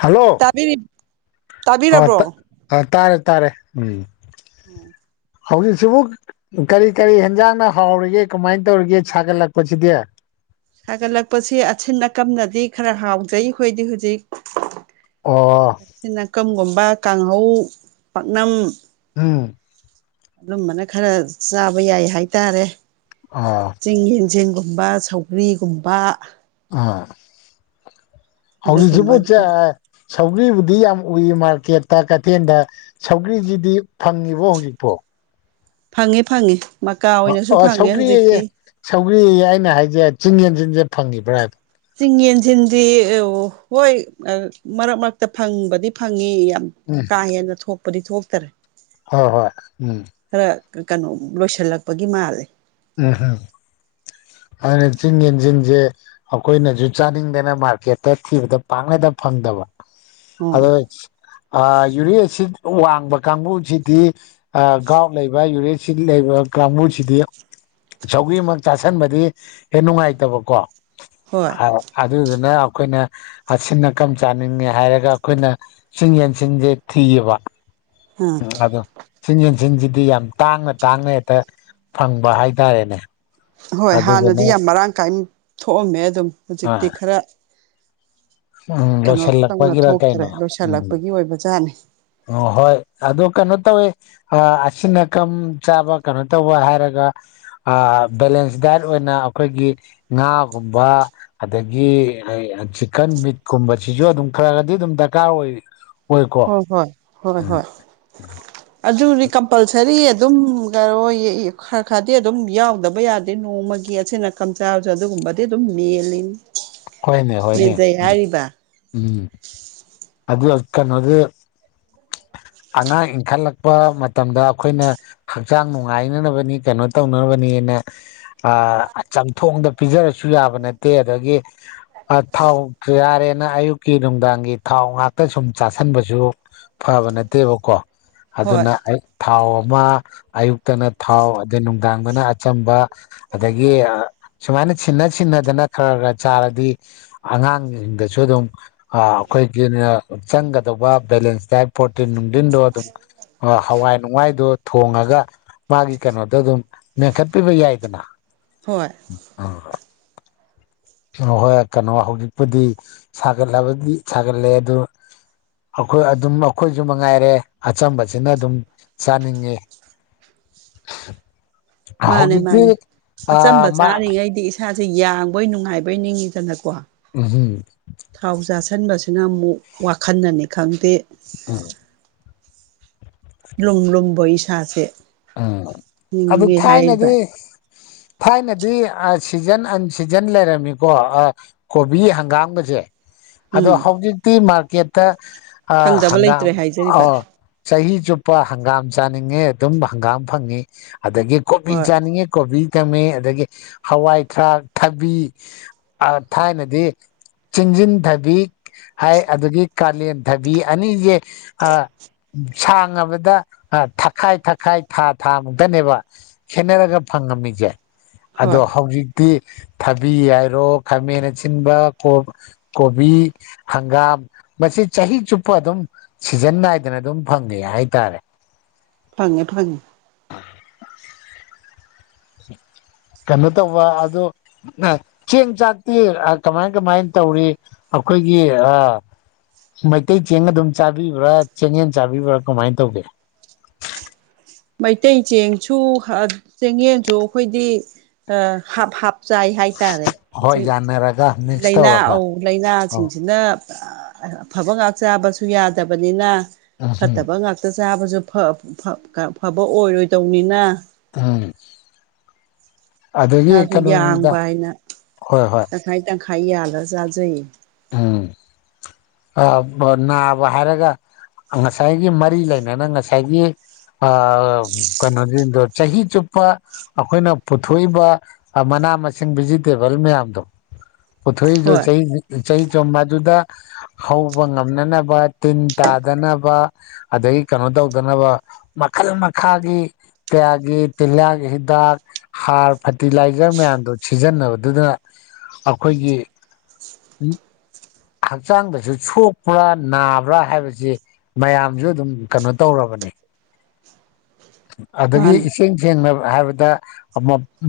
hello ꯇꯥꯕꯤꯔꯤ ꯑ ꯇꯥꯕꯤꯔꯕ꯭ꯔꯣ ꯑ ꯇꯥꯔꯦ ꯇꯥꯔꯦ ꯎꯝ [inaudible] ꯍꯧꯖꯤꯛꯁꯤꯕꯨ ꯀꯔꯤ ꯀꯔꯤ ꯍꯦꯟꯖꯥꯡꯅ ꯍꯥꯎꯔꯤꯒꯦ ꯀꯃꯥꯏꯅ ꯇꯧꯔꯤꯒꯦ ꯁꯥꯒꯠꯂꯛꯄꯁꯤꯗꯤ ꯍꯥꯏꯒꯠꯂꯛꯄꯁꯤ ꯑꯁꯤꯟ ꯑꯀꯝꯅꯗꯤ ꯈꯔ ꯍꯥꯎꯖꯩ ꯑꯩꯈꯣꯏꯗꯤ ꯍꯧꯖꯤꯛ ꯑꯣ ꯁ ꯅꯥꯀꯝꯒꯨꯝꯕ ꯀꯥꯡꯍꯧ ꯄꯥꯛꯅꯝ ꯎꯝ ꯑꯗꯨꯝꯕꯅ ꯈꯔ ꯆꯥꯕ ꯌꯥꯏ ꯍꯥꯏꯇꯥꯔꯦ ꯑ ꯆꯤꯡꯒꯤ ꯖꯦꯡꯒꯨꯝꯕ ꯁꯧꯒ꯭ꯔꯤꯒꯨꯝꯕ ꯑꯥ ꯍꯧꯖꯤꯁꯨ ꯄꯨꯁꯦ ꯑꯗꯨꯒꯨꯝꯕꯗꯨꯅ ꯁꯧꯒ꯭ꯔꯤꯕꯕꯨꯗꯤ ꯌꯥꯝ ꯎꯏ ꯃꯥꯔꯀꯦꯠꯇ ꯀꯩꯊꯦꯜꯗ ꯁꯧꯒ꯭ꯔꯤꯁꯤꯗꯤ ꯐꯪꯉꯤꯕꯣ ꯍꯧꯖꯤꯛꯄꯣ ꯐꯪꯉꯦ ꯐꯪꯉꯤ ꯃꯀꯥ ꯑ ꯑꯣꯏꯅꯁꯨ ꯑ ꯐꯪꯉꯦ ꯍꯧꯖꯤꯛꯇꯤ ꯁꯧꯒ꯭ꯔꯤꯌꯦ ꯁꯧꯒ꯭ꯔꯤ ꯑꯩꯅ ꯍꯥꯏꯁꯦ ꯆꯤꯡ ꯌꯦꯟ ꯆꯟꯁꯦ ꯐꯪꯉꯤꯕ꯭ꯔꯥꯗ ꯆꯤꯡ ꯌꯦꯟꯁꯤꯟꯗꯤ ꯍꯣꯏ ꯃꯔꯛ ꯃꯔꯛꯇ ꯐꯪꯕꯗꯤ ꯐꯪꯉꯤ ꯌꯥꯝ ꯎꯝ ꯀꯥ ꯍꯦꯟꯅ ꯊꯣꯛꯄꯗꯤ ꯊꯣꯛꯇꯔꯦ ꯍꯣꯏ ꯍꯣꯏ ꯎꯝ ꯈꯔ ꯀꯩꯅꯣ ꯂꯣꯏꯁꯤꯜꯂꯛꯄꯒꯤ ꯃꯥꯜꯂꯦ ꯎꯝꯝ ꯑꯗꯨꯅ ꯆꯤꯡ ꯌꯦꯁꯦ ꯑꯩꯈꯣꯏꯅꯁꯨ ꯆꯥꯅꯤꯡꯗꯅ ꯃꯥꯔꯀꯦꯠꯇ ꯊꯤꯕꯗ ꯄꯥꯛꯅꯗ ꯐꯪꯗꯕ ꯎꯝ ꯑꯗꯣ ꯌꯨꯔꯤꯛ ꯑꯦꯁꯤꯠ ꯋꯥꯡꯕ ꯀꯥꯡꯕꯨꯁꯤꯗꯤ ꯒꯥꯎꯠ ꯂꯩꯕ ꯌꯨꯔꯤꯛ ꯑꯦꯁꯤꯠ ꯂꯩꯕ ꯀꯥꯡꯕꯨꯁꯤꯗꯤ ꯁꯧꯒ꯭ꯔꯤꯃꯛ ꯆꯥꯁꯟꯕꯗꯤ ꯍꯦꯛ ꯅꯨꯡꯉꯥꯏꯇꯕꯀꯣ ꯍꯣꯏ ꯑꯗꯨꯗꯨꯅ ꯑꯩꯈꯣꯏꯅ ꯑꯁꯤꯟ ꯑꯀꯝ ꯆꯥꯅꯤꯡꯉꯦ ꯍꯥꯏꯔꯒ ꯑꯩꯈꯣꯏꯅ ꯆꯤꯡ ꯌꯦꯟꯁꯤꯟꯖꯦ ꯊꯤꯌꯦꯕ ꯎꯝ ꯑꯗꯣ ꯆꯤꯡ ꯌꯦꯟꯁꯤꯡꯁꯤꯗꯤ ꯌꯥꯝ ꯇꯥꯡꯅ ꯇꯥꯡꯅ ꯍꯦꯛꯇ ꯐꯪꯕ ꯍꯥꯏꯇꯥꯔꯦꯅꯦ ꯍꯣꯏ ꯍꯥꯟꯅꯗꯤ ꯑꯗꯨꯗꯨꯅ ꯌꯥꯝ ꯃꯔꯥꯡ ꯀꯥꯏꯅ ꯊꯣꯛꯑꯝꯃꯦ ꯑꯗꯨꯝ ꯑ ꯍꯧꯖꯤꯛꯇꯤ ꯈꯔ ꯎꯝ ꯀꯩꯅꯣ ꯇꯧꯅ ꯂꯣꯏꯁꯤꯜꯂꯛꯄꯒꯤꯔ ꯊꯣꯛꯇꯔꯦ ꯀꯩꯅꯣ ꯎꯝ ꯂꯣꯏꯁꯤꯜꯂꯛꯄꯒꯤ ꯑꯣꯏꯕ ꯖꯥꯠꯅꯤ ꯑꯣ ꯍꯣꯏ ꯑꯣ ꯀꯩꯅꯣ ꯇꯧꯋꯦ ꯑꯁꯤꯟ ꯑꯀꯝ ꯆꯥꯕ ꯀꯩꯅꯣ ꯇꯧꯕ ꯍꯥꯏꯔꯒ ꯕꯦꯂꯦꯟꯁ ꯗꯥꯏꯠ ꯑꯣꯏꯅ ꯑꯩꯈꯣꯏꯒꯤ ꯉꯥꯒꯨꯝꯕ ꯑꯗꯒꯤ ꯆꯤꯛꯀꯟ ꯃꯤꯠꯀꯨꯝꯕꯁꯤꯁꯨ ꯑꯗꯨꯝ ꯈꯔꯒꯗꯤ ꯑꯗꯨꯝ ꯗꯔꯀꯥꯔ ꯑꯣꯏ ꯑꯣꯏꯀꯣ ꯍꯣꯏ ꯍꯣꯏ ꯍꯣꯏ ꯎꯝ ꯍꯣꯏ ꯑꯗꯨꯕꯨꯗꯤ ꯀꯝꯄꯜꯁꯔꯤ ꯑꯗꯨꯝ ꯈꯔ ꯈꯔꯗꯤ ꯑꯗꯨꯝ ꯌꯥꯎꯗꯕ ꯌꯥꯗꯦ ꯅꯣꯡꯃꯒꯤ ꯑꯁꯤꯅ ꯀꯝꯆꯥꯥꯁꯨ ꯑꯗꯨꯒꯨꯝꯕꯗꯤ ꯑꯗꯨꯝ ꯃꯦꯜꯂꯤꯅꯤ ꯍꯣꯏꯅꯦ ꯍꯣꯏꯅꯦ ꯃꯦꯟꯖꯩ ꯎꯝ ꯍꯥꯏꯔꯤꯕ ꯎꯝ ꯑꯗꯨ ꯍꯧꯖꯤꯛ ꯀꯩꯅꯣꯗꯤ ꯑꯉꯥꯡ ꯏꯟꯈꯠꯂꯛꯄ ꯃꯇꯝꯗ ꯑꯩꯈꯣꯏꯅ ꯍꯛꯆꯥꯡ ꯅꯨꯡꯉꯥꯏꯅꯅꯕꯅꯤ ꯀꯩꯅꯣ ꯇꯧꯅꯅꯕꯅꯦꯅ ꯑ ꯆꯝꯊꯣꯡꯗ ꯄꯤꯖꯔꯁꯨ ꯌꯥꯕ ꯅꯠꯇꯦ ꯑꯗꯒꯤ ꯊꯥꯎ ꯌꯥꯔꯦꯅ ꯑꯌꯨꯛꯀꯤ ꯅꯨꯡꯗꯥꯡꯒꯤ ꯊꯥꯎ ꯉꯥꯛꯇ ꯁꯨꯝ ꯆꯥꯥꯁꯟꯕꯁꯨ ꯐꯕ ꯅꯠꯇꯦꯕꯀꯣ ꯍꯣꯏ ꯑꯗꯨꯅ ꯑꯩ ꯊꯥꯎ ꯑꯃ ꯑꯌꯨꯛꯇꯅ ꯊꯥꯎ ꯑꯗꯩ ꯅꯨꯡꯗꯥꯡꯗꯅ ꯑꯆꯝꯕ ꯑꯗꯒꯤ ꯁꯨꯃꯥꯏꯅ ꯁꯤꯟꯅ ꯁꯤꯟꯅꯗꯅ ꯈꯔ ꯈꯔ ꯆꯥꯔꯗꯤ ꯑꯉꯥꯡꯁꯤꯡꯗꯁꯨ ꯑꯗꯨꯝ ꯑꯩꯈꯣꯏꯒꯤꯅ ꯆꯪꯒꯗꯧꯕ ꯕꯦꯂꯦꯟꯁ ꯗꯥꯏꯠ ꯄꯣꯔꯇꯤꯟ ꯅꯨꯡꯗꯤꯟꯗꯣ ꯑꯗꯨꯝ ꯍꯋꯥꯏ ꯅꯨꯡꯋꯥꯏꯗꯣ ꯊꯣꯡꯉꯒ ꯃꯥꯒꯤ ꯀꯩꯅꯣꯗꯣ ꯑꯗꯨꯝ ꯃꯦꯟꯈꯠꯄꯤꯕ ꯌꯥꯏꯗꯅ ꯍꯣꯏ ꯑ ꯑ ꯍꯣꯏ ꯀꯩꯅꯣ ꯍꯧꯖꯤꯛꯄꯨꯗꯤ ꯁꯥꯒꯠꯂꯕꯗꯤ ꯁꯥꯒꯠꯂꯦ ꯑꯗꯨ ꯑꯩꯈꯣꯏ ꯑꯗꯨꯝ ꯑꯩꯈꯣꯏꯁꯨ ꯃꯉꯥꯏꯔꯦ ꯑꯆꯝꯕꯁꯤꯅ ꯑꯗꯨꯝ ꯆꯥꯅꯤꯡꯉꯦ ꯃꯥꯅꯦ ꯃꯥꯅꯦ ꯑꯆꯝꯕ ꯃꯥ ꯆꯥꯔꯤꯉꯩꯗꯤ ꯏꯁꯥꯁꯦ ꯌꯥꯡꯕꯣꯏ ꯅꯨꯡꯉꯥꯏꯕ‌ꯣꯏ ꯅꯤꯡꯉꯤꯗꯅꯀꯣ ꯎꯝ ꯍꯝ ꯊꯥꯎ ꯆꯥꯥꯁꯟꯕꯁꯤꯅ ꯑꯃꯨꯛ ꯋꯥꯈꯜꯅꯥꯅꯤ ꯈꯪꯗꯦ ꯑꯝ ꯂꯨꯨꯝ ꯂꯨꯨꯝꯕꯣꯏ ꯏꯁꯥꯁꯦ ꯎꯝ ꯑꯗꯨ ꯍꯤꯡꯉꯦ ꯍꯥꯏꯔꯤꯕ ꯊꯥꯏꯅꯗꯤ ꯊꯥꯏꯅꯗꯤ ꯁꯤꯖꯟ ꯑꯟꯁꯤꯖꯟ ꯂꯩꯔꯝꯃꯤꯀꯣ ꯑꯥ ꯀꯣꯕꯤ ꯍꯪꯒꯥꯥꯝꯒꯥꯁꯦ ꯑꯗꯣ ꯎꯝ ꯍꯧꯖꯤꯛꯇꯤ ꯃꯥꯔꯀꯦꯠꯇ ꯑ ꯐꯪꯗꯕ ꯍꯪꯒꯥꯝ ꯂꯩꯇ꯭ꯔꯦ ꯍꯥꯏꯖꯔꯤꯕ ꯑꯧ ꯆꯍꯤ ꯆꯨꯞꯄ ꯍꯪꯒꯥꯝ ꯆꯥꯅꯤꯡꯉꯦ ꯑꯗꯨꯝ ꯍꯪꯒꯥꯝ ꯐꯪꯉꯤ ꯑꯗꯒꯤ ꯀꯣꯕꯤ ꯍꯣꯏ ꯆꯥꯅꯤꯡꯉꯦ ꯀꯣꯕꯤ ꯊꯝꯃꯤ ꯑꯗꯒꯤ ꯍꯋꯥꯏ ꯊꯔꯥꯛ ꯊꯕꯤ ꯑ ꯊꯥꯏꯅꯗꯤ ꯆꯤꯡꯖꯤꯟ ꯊꯕꯤ ꯍꯥꯏ ꯑꯗꯒꯤ ꯀꯥꯂꯦꯟ ꯊꯕꯤ ꯑꯅꯤꯁꯦ ꯑꯥ ꯁꯥꯡꯉꯕꯗ ꯊꯛꯈꯥꯏ ꯊꯛ ꯈꯥꯏ ꯊꯥ ꯊꯥ ꯃꯨꯛꯇꯅꯦꯕ ꯈꯦꯠꯅꯔꯒ ꯐꯪꯉꯝꯃꯤꯁꯦ ꯍꯣꯏ ꯑꯗꯣ ꯍꯧꯖꯤꯛ ꯇꯤ ꯊꯥꯕꯤ ꯍꯥꯏꯔꯣ ꯈꯥꯃꯦꯟ ꯑꯁꯤꯟꯕ ꯀꯣ ꯀꯣꯕꯤ ꯍꯪꯒꯥꯝ ꯃꯁꯤ ꯆꯍꯤ ꯆꯨꯞꯄ ꯑꯗꯨꯝ ꯁꯤꯖꯟ ꯅꯥꯏꯗꯅ ꯑꯗꯨꯝ ꯐꯪꯉꯦ ꯍꯥꯏꯇꯥꯔꯦ ꯐꯪꯉꯦ ꯐꯪꯉꯦ ꯀꯩꯅꯣ ꯇꯧꯕ ꯑꯗꯨ ꯆꯦꯡ ꯆꯥꯛꯇꯤ ꯀꯃꯥꯏ ꯀꯃꯥꯏꯅ ꯇꯧꯔꯤ ꯑꯩꯈꯣꯏꯒꯤ ꯑꯥ ꯃꯩꯇꯩ ꯆꯦꯡ ꯑꯗꯨꯝ ꯆꯥꯕꯤꯕ꯭ꯔꯥ ꯆꯦꯡꯌꯦꯟ ꯆꯥꯕꯤꯕ꯭ꯔꯥ ꯀꯃꯥꯏꯅ ꯇꯧꯒꯦ ꯃꯩꯇꯩ ꯆꯦꯡꯁꯨ ꯆꯦꯡꯌꯦꯟꯁꯨ ꯑꯩꯈꯣꯏꯗꯤ ꯍꯥꯞ ꯍꯥꯞ ꯆꯥꯏ ꯍꯥꯏꯇꯥꯔꯦ ꯍꯣꯏ ꯍꯧꯖꯤꯛ ꯌꯥꯅꯔꯒ ꯃꯤꯛꯁ ꯂꯩꯅꯥ ꯇꯧꯔꯒ ꯑꯧ ꯂꯩꯥꯅꯥꯁꯤꯡꯁꯤꯅ ꯑꯐꯕ ꯉꯥꯛ ꯆꯥꯕꯁꯨ ꯌꯥꯗꯕꯅꯤꯅ ꯎꯝ ꯐꯠꯇꯕ ꯉꯥꯛ ꯉꯛꯇ ꯆꯥꯕꯁꯨ ꯐ ꯐ ꯐꯥꯕ ꯑꯣꯏꯔꯣꯏꯗꯧꯅꯤꯅ ꯎꯝ ꯑꯗꯨꯗꯒꯤ ꯏꯁꯥꯁꯨ ꯀꯩꯅꯣꯅꯤꯗ ꯌꯥꯡꯕ ꯍꯥꯏꯅ ꯍꯣꯏ ꯍꯣꯏ ꯇꯪꯈꯥꯏ ꯇꯪꯈꯥꯏ ꯌꯥꯜꯂ ꯆꯥꯖꯩꯌ‌ꯦ ꯎꯝ ꯅꯥꯕ ꯍꯥꯏꯔꯒ ꯉꯁꯥꯏꯒꯤ ꯃꯔꯤ ꯂꯩꯅꯅ ꯉꯁꯥꯏꯒꯤ ꯑ ꯀꯩꯅꯣ ꯁꯤꯡꯗ‌ꯣ ꯆꯍꯤ ꯆꯨꯞꯄ ꯑꯩꯈꯣꯏꯅ ꯄꯨꯊꯣꯛꯏꯕ ꯃꯅꯥ ꯃꯁꯤꯡ ꯚꯤꯖꯤꯇꯦꯕꯜ ꯃꯌꯥꯝꯗꯣ ꯄꯨꯊ‌ꯣꯛꯏꯗ‌ꯣ ꯍꯣꯏ ꯆꯍꯤ ꯆꯍꯤꯍꯤ ꯆꯨꯞ ꯃꯗꯨꯗ ꯍꯧꯕ ꯉꯝꯅꯅꯕ ꯇꯤꯟ ꯇꯥꯗꯅꯕ ꯑꯗꯒꯤ ꯀꯩꯅꯣ ꯇꯧꯗꯅꯕ ꯃꯈꯜ ꯃꯈꯥꯒꯤ ꯀꯌꯥꯒꯤ ꯇꯤꯜꯍꯥꯠ ꯍꯤꯗꯥꯛ ꯍꯥꯔ ꯐꯔꯇꯤꯂꯥꯏꯖꯔ ꯃꯌꯥꯝꯗꯣ ꯁꯤꯖꯤꯟꯅꯕꯗꯨꯗ ꯑꯩꯈꯣꯏꯒꯤ [unintelligible] ꯍꯛꯆꯥꯡꯗꯁꯨ ꯁꯣꯛꯄ꯭ꯔꯥ ꯅꯥꯕ꯭ꯔꯥ ꯍꯥꯏꯕꯁꯤ ꯃꯌꯥꯝꯁꯨ ꯑꯗꯨꯝ ꯀꯩꯅꯣ ꯇꯧꯔꯕꯅꯤ ꯑꯗꯒꯤ ꯃꯥꯅꯦ ꯏꯁꯤꯡ ꯁꯦꯡꯅ ꯍꯥꯏꯕꯗ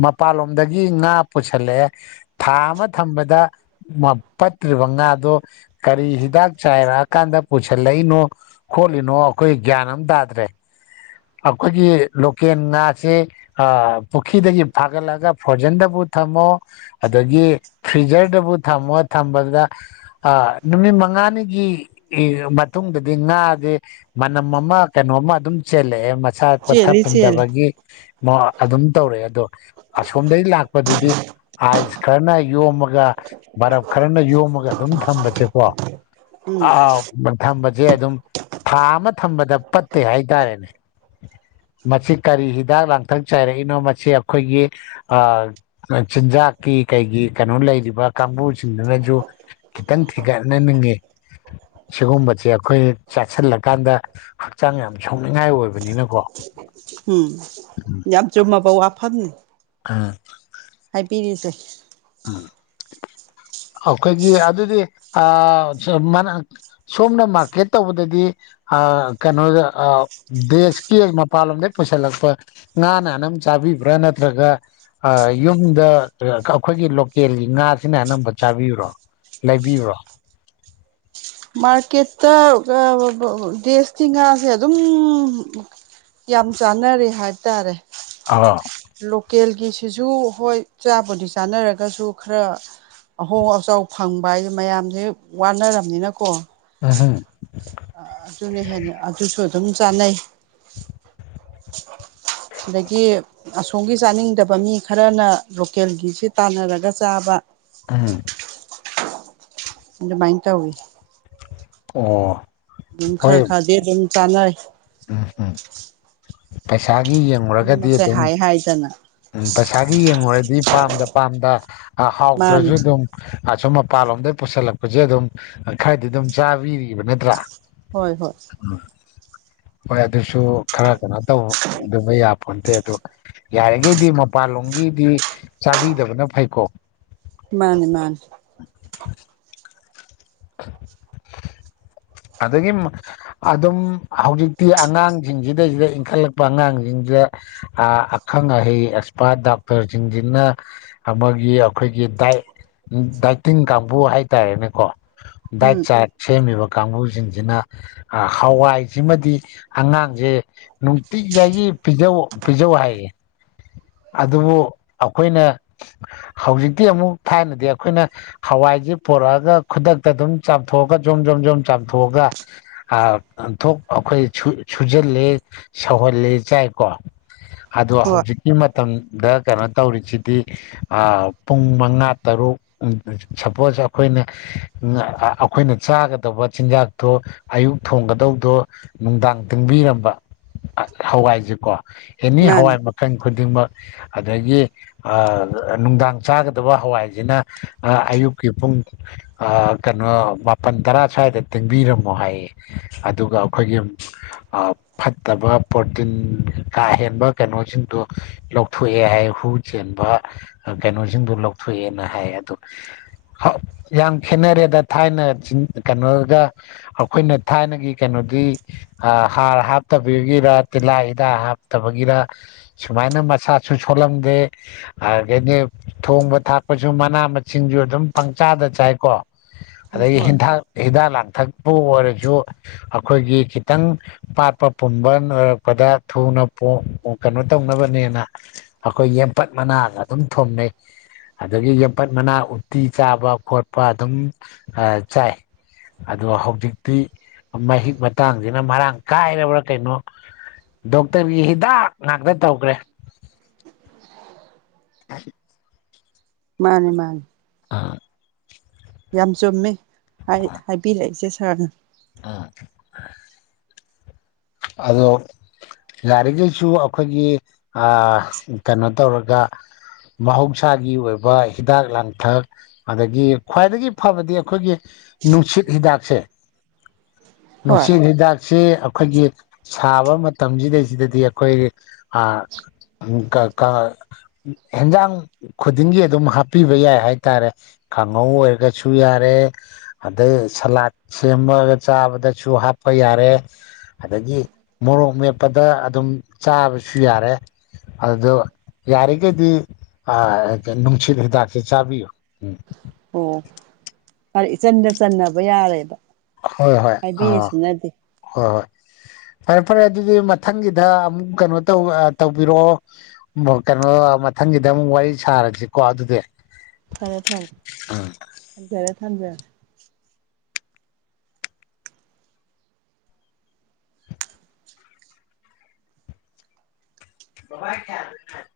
ꯃꯄꯥꯟꯂꯣꯝꯗꯒꯤ ꯉꯥ ꯄꯨꯁꯜꯂꯛꯑꯦ ꯊꯥ ꯑꯃ ꯊꯝꯕꯗ ꯄꯠꯇ꯭ꯔꯤꯕ ꯉꯥ ꯑꯗꯣ ꯀꯔꯤ ꯍꯤꯗꯥꯛ ꯆꯥꯏꯔꯛꯑꯀꯥꯟꯗ ꯄꯨꯁꯤꯜꯂꯛꯏꯅꯣ ꯈꯣꯠꯂꯤꯅꯣ ꯑꯩꯈꯣꯏ ꯒ꯭ꯌꯥꯟ ꯑꯃ ꯇꯥꯗ꯭ꯔꯦ ꯑꯩꯈꯣꯏꯒꯤ ꯂꯣꯀꯦꯜ ꯉꯥꯥꯁꯦ ꯄꯨꯈ꯭ꯔꯤꯗꯒꯤ ꯐꯥꯒꯠꯂꯛꯒ ꯐꯣꯔꯖꯤꯟꯗꯕꯨ ꯊꯝꯃꯣ ꯑꯗꯒꯤ ꯐ꯭ꯔꯤꯖꯔꯗꯕꯨ ꯊꯝꯃꯣ ꯊꯝꯕꯗꯨꯗ ꯑ ꯅꯨꯃꯤꯠ ꯃꯉꯥꯅꯤꯒꯤ ꯃꯇꯨꯡꯗꯗꯤ ꯉꯥꯁꯦ ꯃꯅꯝ ꯑꯃ ꯀꯩꯅꯣꯃ ꯑꯗꯨꯝ ꯆꯦꯜꯂꯛꯑꯦ ꯃꯁꯥ ꯀꯣꯊ ꯆꯦꯜꯂꯤ ꯆꯦꯜꯂꯤ ꯄꯨꯝꯊꯕꯒꯤ ꯑꯗꯨꯝ ꯇꯧꯔꯛꯑꯦ ꯑꯗꯣ ꯑꯁꯣꯝꯗꯒꯤ ꯂꯥꯛꯄꯗꯨꯗꯤ ꯑꯥꯏꯁ ꯈꯔꯅ ꯌꯣꯝꯃꯒ ꯕꯔꯞ ꯈꯔꯅ ꯌꯣꯝꯃꯒ ꯑꯗꯨꯝ ꯊꯝꯕꯁꯦꯀꯣ ꯎꯝ ꯑ ꯊꯝꯕꯁꯦ ꯑꯗꯨꯝ ꯊꯥ ꯑꯃ ꯊꯝꯕꯗ ꯄꯠꯇꯦ ꯍꯥꯏꯇꯥꯔꯦꯅꯦ ꯃꯁꯤ ꯀꯔꯤ ꯍꯤꯗꯥꯛ ꯂꯥꯡꯊꯛ ꯆꯥꯏꯔꯛꯏꯅꯣ ꯃꯁꯤ ꯑꯩꯈꯣꯏꯒꯤ ꯆꯤꯟꯖꯥꯛꯀꯤ ꯀꯩꯒꯤ ꯀꯩꯅꯣ ꯂꯩꯔꯤꯕ ꯀꯥꯡꯕꯨꯁꯤꯡꯗꯨꯅꯁꯨ ꯈꯤꯇꯪ ꯊꯤꯒꯠꯅꯅꯤꯡꯉꯤ ꯁꯤꯒꯨꯝꯕꯁꯦ ꯑꯩꯈꯣꯏ ꯆꯥꯁꯤꯜꯂꯀꯥꯟꯗ ꯍꯛꯆꯥꯡ ꯌꯥꯝ ꯁꯥꯎꯅꯤꯡꯉꯥꯏ ꯑꯣꯏꯕꯅꯤꯅꯀꯣ ꯎꯝ ꯌꯥꯝ ꯆꯨꯝꯃꯕꯎ ꯋꯥꯐꯕꯅꯦ ꯎꯝ ꯍꯥꯏꯕꯤꯔꯤꯗꯣ ꯎꯝ ꯑꯩꯈꯣꯏꯒꯤ ꯑꯗꯨꯗꯤ ꯑꯥ ꯁ ꯃꯅ ꯁꯣꯝꯅ ꯃꯥꯔꯀꯦꯠ ꯇꯧꯕꯗꯗꯤ ꯑ ꯀꯩꯅꯣꯗ ꯑ ꯗꯦꯁꯀꯤ ꯃꯄꯥꯟꯂꯣꯝꯗꯒꯤ ꯄꯨꯁꯤꯜꯂꯛꯄ ꯉꯥꯅ ꯑꯅꯝꯕ ꯆꯥꯕꯤꯕ꯭ꯔꯥ ꯅꯠꯇ꯭ꯔꯒ ꯌꯨꯝꯗ ꯑꯩꯈꯣꯏꯒꯤ ꯂꯣꯀꯦꯜꯒꯤ ꯉꯥꯁꯤꯅ ꯑꯅꯝꯕ ꯆꯥꯕꯤꯕꯨꯔꯣ ꯂꯩꯕꯤꯕꯨꯔꯣ ꯃꯥꯔꯀꯦꯠꯇ ꯑ ꯗꯦꯁꯀꯤ ꯉꯥꯁꯦ ꯑꯗꯨꯝ ꯌꯥꯝ ꯆꯥꯟꯅꯔꯤ ꯍꯥꯏꯇꯥꯔꯦ ꯑꯥ ꯂꯣꯀꯦꯜꯒꯤꯁꯤꯁꯨ ꯍꯣꯏ ꯆꯥꯕꯨꯗꯤ ꯆꯥꯅꯔꯒꯁꯨ ꯈꯔ ꯑꯍꯣꯡ ꯑꯆꯥꯎ ꯐꯪꯕ ꯍꯥꯏꯗꯤ ꯃꯌꯥꯝꯁꯦ ꯋꯥꯅꯔꯕꯝꯅꯤꯅꯀꯣ ꯑꯨꯝ ꯍꯨꯝ ꯑꯗꯨꯅ ꯍꯦꯟꯅ ꯑꯗꯨꯁꯨ ꯑꯗꯨꯝ ꯆꯥꯟꯅꯩ ꯑꯗꯒꯤ ꯑꯁꯣꯝꯒꯤ ꯆꯥꯅꯤꯡꯗꯕ ꯃꯤ ꯈꯔꯅ ꯂꯣꯀꯦꯜꯒꯤꯁꯤ ꯇꯥꯟꯅꯔꯒ ꯆꯥꯕ ꯎꯝ ꯃꯥꯗꯨꯃꯥꯏ ꯇꯎꯋꯤ ꯑꯣ ꯑꯗꯨꯝ ꯈꯔ ꯍꯣꯏ ꯈꯔꯗꯤ ꯑꯗꯨꯝ ꯆꯥꯟꯅꯩ ꯎꯝ ꯎꯝ ꯄꯩꯁꯥꯒꯤ ꯌꯦꯡꯂꯡꯨꯔꯒꯗꯤ ꯑꯅꯤꯃꯛꯁꯦ ꯑꯗꯨꯝ ꯍꯥꯏ ꯍꯥꯏꯗꯅ ꯎꯝ ꯄꯩꯁꯥꯒꯤ ꯌꯦꯡꯉꯨꯔꯗꯤ ꯄꯥꯝꯗ ꯄꯥꯝꯗ ꯃꯥꯅꯤ ꯍꯥꯎꯗ꯭ꯔꯁꯨ ꯑꯗꯨꯝ ꯑꯁꯨꯝ ꯃꯄꯥꯟꯂꯣꯝꯗꯩ ꯄꯨꯁꯜꯂꯛꯄꯁꯦ ꯑꯗꯨꯝ ꯈꯔꯗꯤ ꯑꯗꯨꯝ ꯆꯥꯕꯤꯔꯤꯕ ꯅꯠꯇ꯭ꯔꯥ ꯍꯣꯏ ꯍꯣꯏ ꯎꯝ ꯍꯣꯏ ꯑꯗꯨꯁꯨ ꯈꯔ ꯀꯩꯅꯣ ꯇꯧꯗꯕ ꯌꯥꯕ ꯐꯣꯟꯇꯦ ꯑꯗꯣ ꯌꯥꯔꯤꯈꯩꯗꯤ ꯃꯄꯥꯟꯂꯣꯝꯒꯤꯗꯤ ꯆꯥꯕꯤꯗꯕꯅ ꯐꯩꯀꯣ ꯃꯥꯅꯦ ꯃꯥꯅꯦ ꯑꯗꯒꯤ ꯑꯗꯨꯝ ꯍꯧꯖꯤꯛꯇꯤ ꯑꯉꯥꯡꯁꯤꯡꯁꯤꯗꯩꯁꯤꯗ ꯏꯟꯈꯠꯂꯛꯄ ꯑꯉꯥꯡꯁꯤꯡꯁꯤꯗ ꯑꯈꯪ ꯑꯍꯩ ꯑꯦꯛꯁꯄꯥꯔꯠ ꯗꯣꯛꯇꯔꯁꯤꯡꯁꯤꯅ ꯑꯃꯒꯤ ꯑꯩꯈꯣꯏꯒꯤ ꯗꯥ ꯗꯥꯏꯇꯤꯟ ꯀꯥꯡꯕꯨ ꯍꯥꯏꯇꯥꯔꯦꯅꯦꯀꯣ ꯗꯥꯏꯠ ꯎꯝ ꯆꯥ ꯁꯦꯝꯃꯤꯕ ꯀꯥꯡꯕꯨꯁꯤꯡꯁꯤꯅ ꯍꯋꯥꯏꯁꯤꯃꯗꯤ ꯑꯉꯥꯡꯁꯦ ꯅꯨꯡꯇꯤ ꯖꯥꯢꯒꯤ ꯄꯤꯖꯥꯎ ꯍꯥꯢꯌꯦ ꯑꯗꯨꯕꯨ ꯑꯩꯈꯣꯏꯅ ꯍꯧꯖꯤꯛꯇꯤ ꯑꯃꯨꯛ ꯊꯥꯏꯅꯗꯤ ꯑꯩꯈꯣꯏꯅ ꯍꯋꯥꯏꯁꯦ ꯄꯣꯔꯛꯑꯒ ꯈꯨꯗꯛꯇ ꯑꯗꯨꯝ ꯆꯥꯊꯣꯛꯑꯒ ꯖꯣꯝ ꯖꯣꯝ ꯖꯣꯝ ꯆꯥꯝꯊꯣꯛꯑꯒ ꯑꯩꯈꯣꯏ ꯁꯨꯖꯤꯜꯂꯦ ꯁꯧꯍꯜꯂꯤ ꯆꯥꯏꯀꯣ ꯑꯗꯣ ꯍꯧꯖꯤꯛ ꯍꯣꯏ ꯍꯧꯖꯤꯛꯒꯤ ꯃꯇꯝꯗ ꯀꯩꯅꯣ ꯇꯧꯔꯤꯁꯤꯗꯤ ꯄꯨꯡ ꯃꯉꯥ ꯇꯔꯨꯛ ꯁꯄꯣꯁ ꯑꯩꯈꯣꯏꯅ ꯑꯩꯈꯣꯏꯅ ꯆꯥꯒꯗꯧꯕ ꯆꯤꯟꯖꯥꯛꯇꯣ ꯑꯌꯨꯛ ꯊꯣꯡꯒꯗꯧꯗꯣ ꯅꯨꯡꯗꯥꯡ ꯇꯤꯡꯕꯤꯔꯝꯕ ꯍꯋꯥꯏꯁꯤꯀꯣ ꯑꯦꯅꯤ ꯍꯋꯥꯏ ꯃꯥꯅꯤ ꯃꯈꯜ ꯈꯨꯗꯤꯡꯃꯛ ꯑꯗꯒꯤ ꯅꯨꯡꯗꯥꯡ ꯆꯥꯒꯗꯕ ꯍꯋꯥꯏꯁꯤꯅ ꯑꯌꯨꯛꯀꯤ ꯄꯨꯡ ꯑ ꯀꯩꯅꯣ ꯃꯥꯄꯟ ꯇꯔꯥ ꯁꯨꯋꯥꯢꯗ ꯇꯦꯡꯕꯤꯔꯝꯃꯣ ꯍꯥꯏꯌꯦ ꯑꯗꯨꯒ ꯑꯩꯈꯣꯏꯒꯤ ꯐꯠꯇꯕ ꯄ꯭ꯔꯣꯇꯤꯟ ꯀꯥ ꯍꯦꯟꯕ ꯀꯩꯅꯣꯁꯤꯡꯗꯣ ꯂꯧꯊꯣꯛꯑꯦ ꯍꯥꯏ ꯍꯨ ꯆꯦꯟꯕ ꯀꯩꯅꯣꯁꯤꯡꯗꯣ ꯂꯧꯊꯣꯛꯑꯦꯅ ꯍꯥꯏ ꯑꯗꯣ ꯌꯥꯝ ꯈꯦꯠꯅꯔꯦꯗ ꯊꯥꯏꯅ ꯀꯩꯅꯣ ꯁꯤꯗ ꯑꯩꯈꯣꯏꯅ ꯊꯥꯏꯅꯒꯤ ꯀꯩꯅꯣꯗꯤ ꯍꯥꯔ ꯍꯥꯞꯇꯕꯤꯒꯤꯔ ꯇꯤꯜꯍꯥ ꯍꯤꯗꯥꯛ ꯍꯥꯞꯇꯕꯒꯤꯔ ꯁꯨꯃꯥꯏꯅ ꯃꯁꯥꯁꯨ ꯁꯣꯂꯝꯗꯦ ꯑꯗꯨꯗꯒꯤꯗꯤ ꯊꯣꯡꯕ ꯊꯥꯛꯄꯁꯨ ꯃꯅꯥ ꯃꯁꯤꯡꯁꯨ ꯑꯗꯨꯝ ꯄꯪꯆꯥꯗ ꯆꯥꯏꯀꯣ ꯎꯝ ꯑꯗꯒꯤ ꯍꯣꯏ ꯍꯤꯗꯥꯛ ꯍꯤꯗꯥꯛ ꯂꯥꯡꯊꯛꯄꯨ ꯑꯣꯏꯔꯁꯨ ꯑꯩꯈꯣꯏꯒꯤ ꯈꯤꯇꯪ ꯄꯥꯠꯄ ꯄꯨꯝꯕ ꯑꯣꯏꯔꯛꯄꯗ ꯊꯨꯅ ꯀꯩꯅꯣ ꯇꯧꯅꯕꯅꯦꯅ ꯑꯩꯈꯣꯏ ꯌꯦꯝꯄꯠ ꯃꯅꯥꯒ ꯑꯗꯨꯝ ꯊꯣꯝꯅꯩ ꯑꯗꯒꯤ ꯌꯝꯐꯠ ꯃꯅꯥ ꯎꯇꯤ ꯆꯥꯕ ꯈꯣꯠꯄ ꯑꯗꯨꯝ ꯆꯥꯏ ꯑꯗꯣ ꯍꯧꯖꯤꯛꯇꯤ ꯃꯍꯤꯛ ꯃꯇꯥꯡꯁꯤꯅ ꯃꯔꯥꯡ ꯀꯥꯏꯔꯕ꯭ꯔꯥ ꯀꯩꯅꯣ ꯗꯣꯛꯇꯔꯒꯤ ꯍꯤꯗꯥꯛ ꯉꯥꯛꯇ ꯇꯧꯈ꯭ꯔꯦ [inaudible] ꯃꯥꯅꯦ ꯃꯥꯅꯦ ꯑꯥ ꯌꯥꯝ ꯆꯨꯝꯃꯦ ꯍꯥꯏꯕꯤꯔꯛꯏꯁꯦ ꯁꯥꯔꯅ ꯑ [inaudible] ꯑꯗꯣ ꯌꯥꯔꯤꯈꯩꯁꯨ ꯑꯩꯈꯣꯏꯒꯤ ꯑꯥ ꯀꯩꯅꯣ ꯇꯧꯔꯒ ꯃꯍꯧꯁꯥꯒꯤ ꯑꯣꯏꯕ ꯍꯤꯗꯥꯛ ꯂꯥꯡꯊꯛ ꯑꯗꯒꯤ ꯈ꯭ꯋꯥꯏꯗꯒꯤ ꯐꯕꯗꯤ ꯑꯩꯈꯣꯏꯒꯤ ꯅꯨꯡꯁꯤꯠ ꯍꯤꯗꯥꯛꯁꯦ ꯍꯣꯏ ꯅꯨꯡꯁꯤꯠ ꯍꯤꯗꯥꯛꯁꯦ ꯑꯩꯈꯣꯏꯒꯤ ꯁꯥꯕ ꯃꯇꯝꯁꯤꯗꯩꯗꯗꯤ ꯑꯩꯈꯣꯏꯒꯤ ꯍꯦꯟꯖꯥꯡ ꯈꯨꯗꯤꯡꯒꯤ ꯑꯗꯨꯝ ꯍꯥꯞꯄꯤꯕ ꯌꯥꯏ ꯍꯥꯏꯇꯥꯔꯦ ꯀꯥꯡꯍꯧ ꯑꯣꯏꯔꯒꯁꯨ ꯌꯥꯔꯦ ꯑꯗꯩ ꯁꯂꯥꯗ ꯁꯦꯝꯃꯒ ꯆꯥꯕꯗꯁꯨ ꯍꯥꯞꯄ ꯌꯥꯔꯦ ꯑꯗꯒꯤ ꯃꯣꯔꯣꯛ ꯃꯦꯠꯄꯗ ꯑꯗꯨꯝ ꯆꯥꯕꯁꯨ ꯌꯥꯔꯦ ꯑꯗꯣ ꯌꯥꯔꯤꯒꯩꯗꯤ ꯅꯨꯡꯁꯤꯠ ꯍꯤꯗꯥꯛꯁꯦ ꯆꯥꯕꯤꯌꯨ ꯎꯝ ꯑꯣ ꯏꯆꯟꯗ ꯆꯟꯅꯕ ꯌꯥꯔꯦꯕ ꯍꯣꯏ ꯍꯣꯏ ꯑꯥ ꯍꯥꯏꯕꯤꯔꯤꯁꯤꯅꯗꯤ ꯍꯣꯏ ꯍꯣꯏ ꯐꯔꯦ ꯐꯔꯦ ꯑꯗꯨꯗꯤ ꯃꯊꯪꯒꯤꯗ ꯑꯃꯨꯛ ꯀꯩꯅꯣ ꯇꯧ ꯇꯧꯕꯤꯔꯛꯑꯣ ꯀꯩꯅꯣ ꯃꯊꯪꯒꯤꯗ ꯑꯃꯨꯛ ꯋꯥꯔꯤ ꯁꯥꯔꯁꯤꯀꯣ ꯑꯗꯨꯗꯤ ꯐꯔꯦ ꯐꯔꯦ ꯊꯝꯖꯔꯦ ꯊꯝꯖꯔꯦ ꯕꯥꯏ ꯈꯌꯥ [inaudible]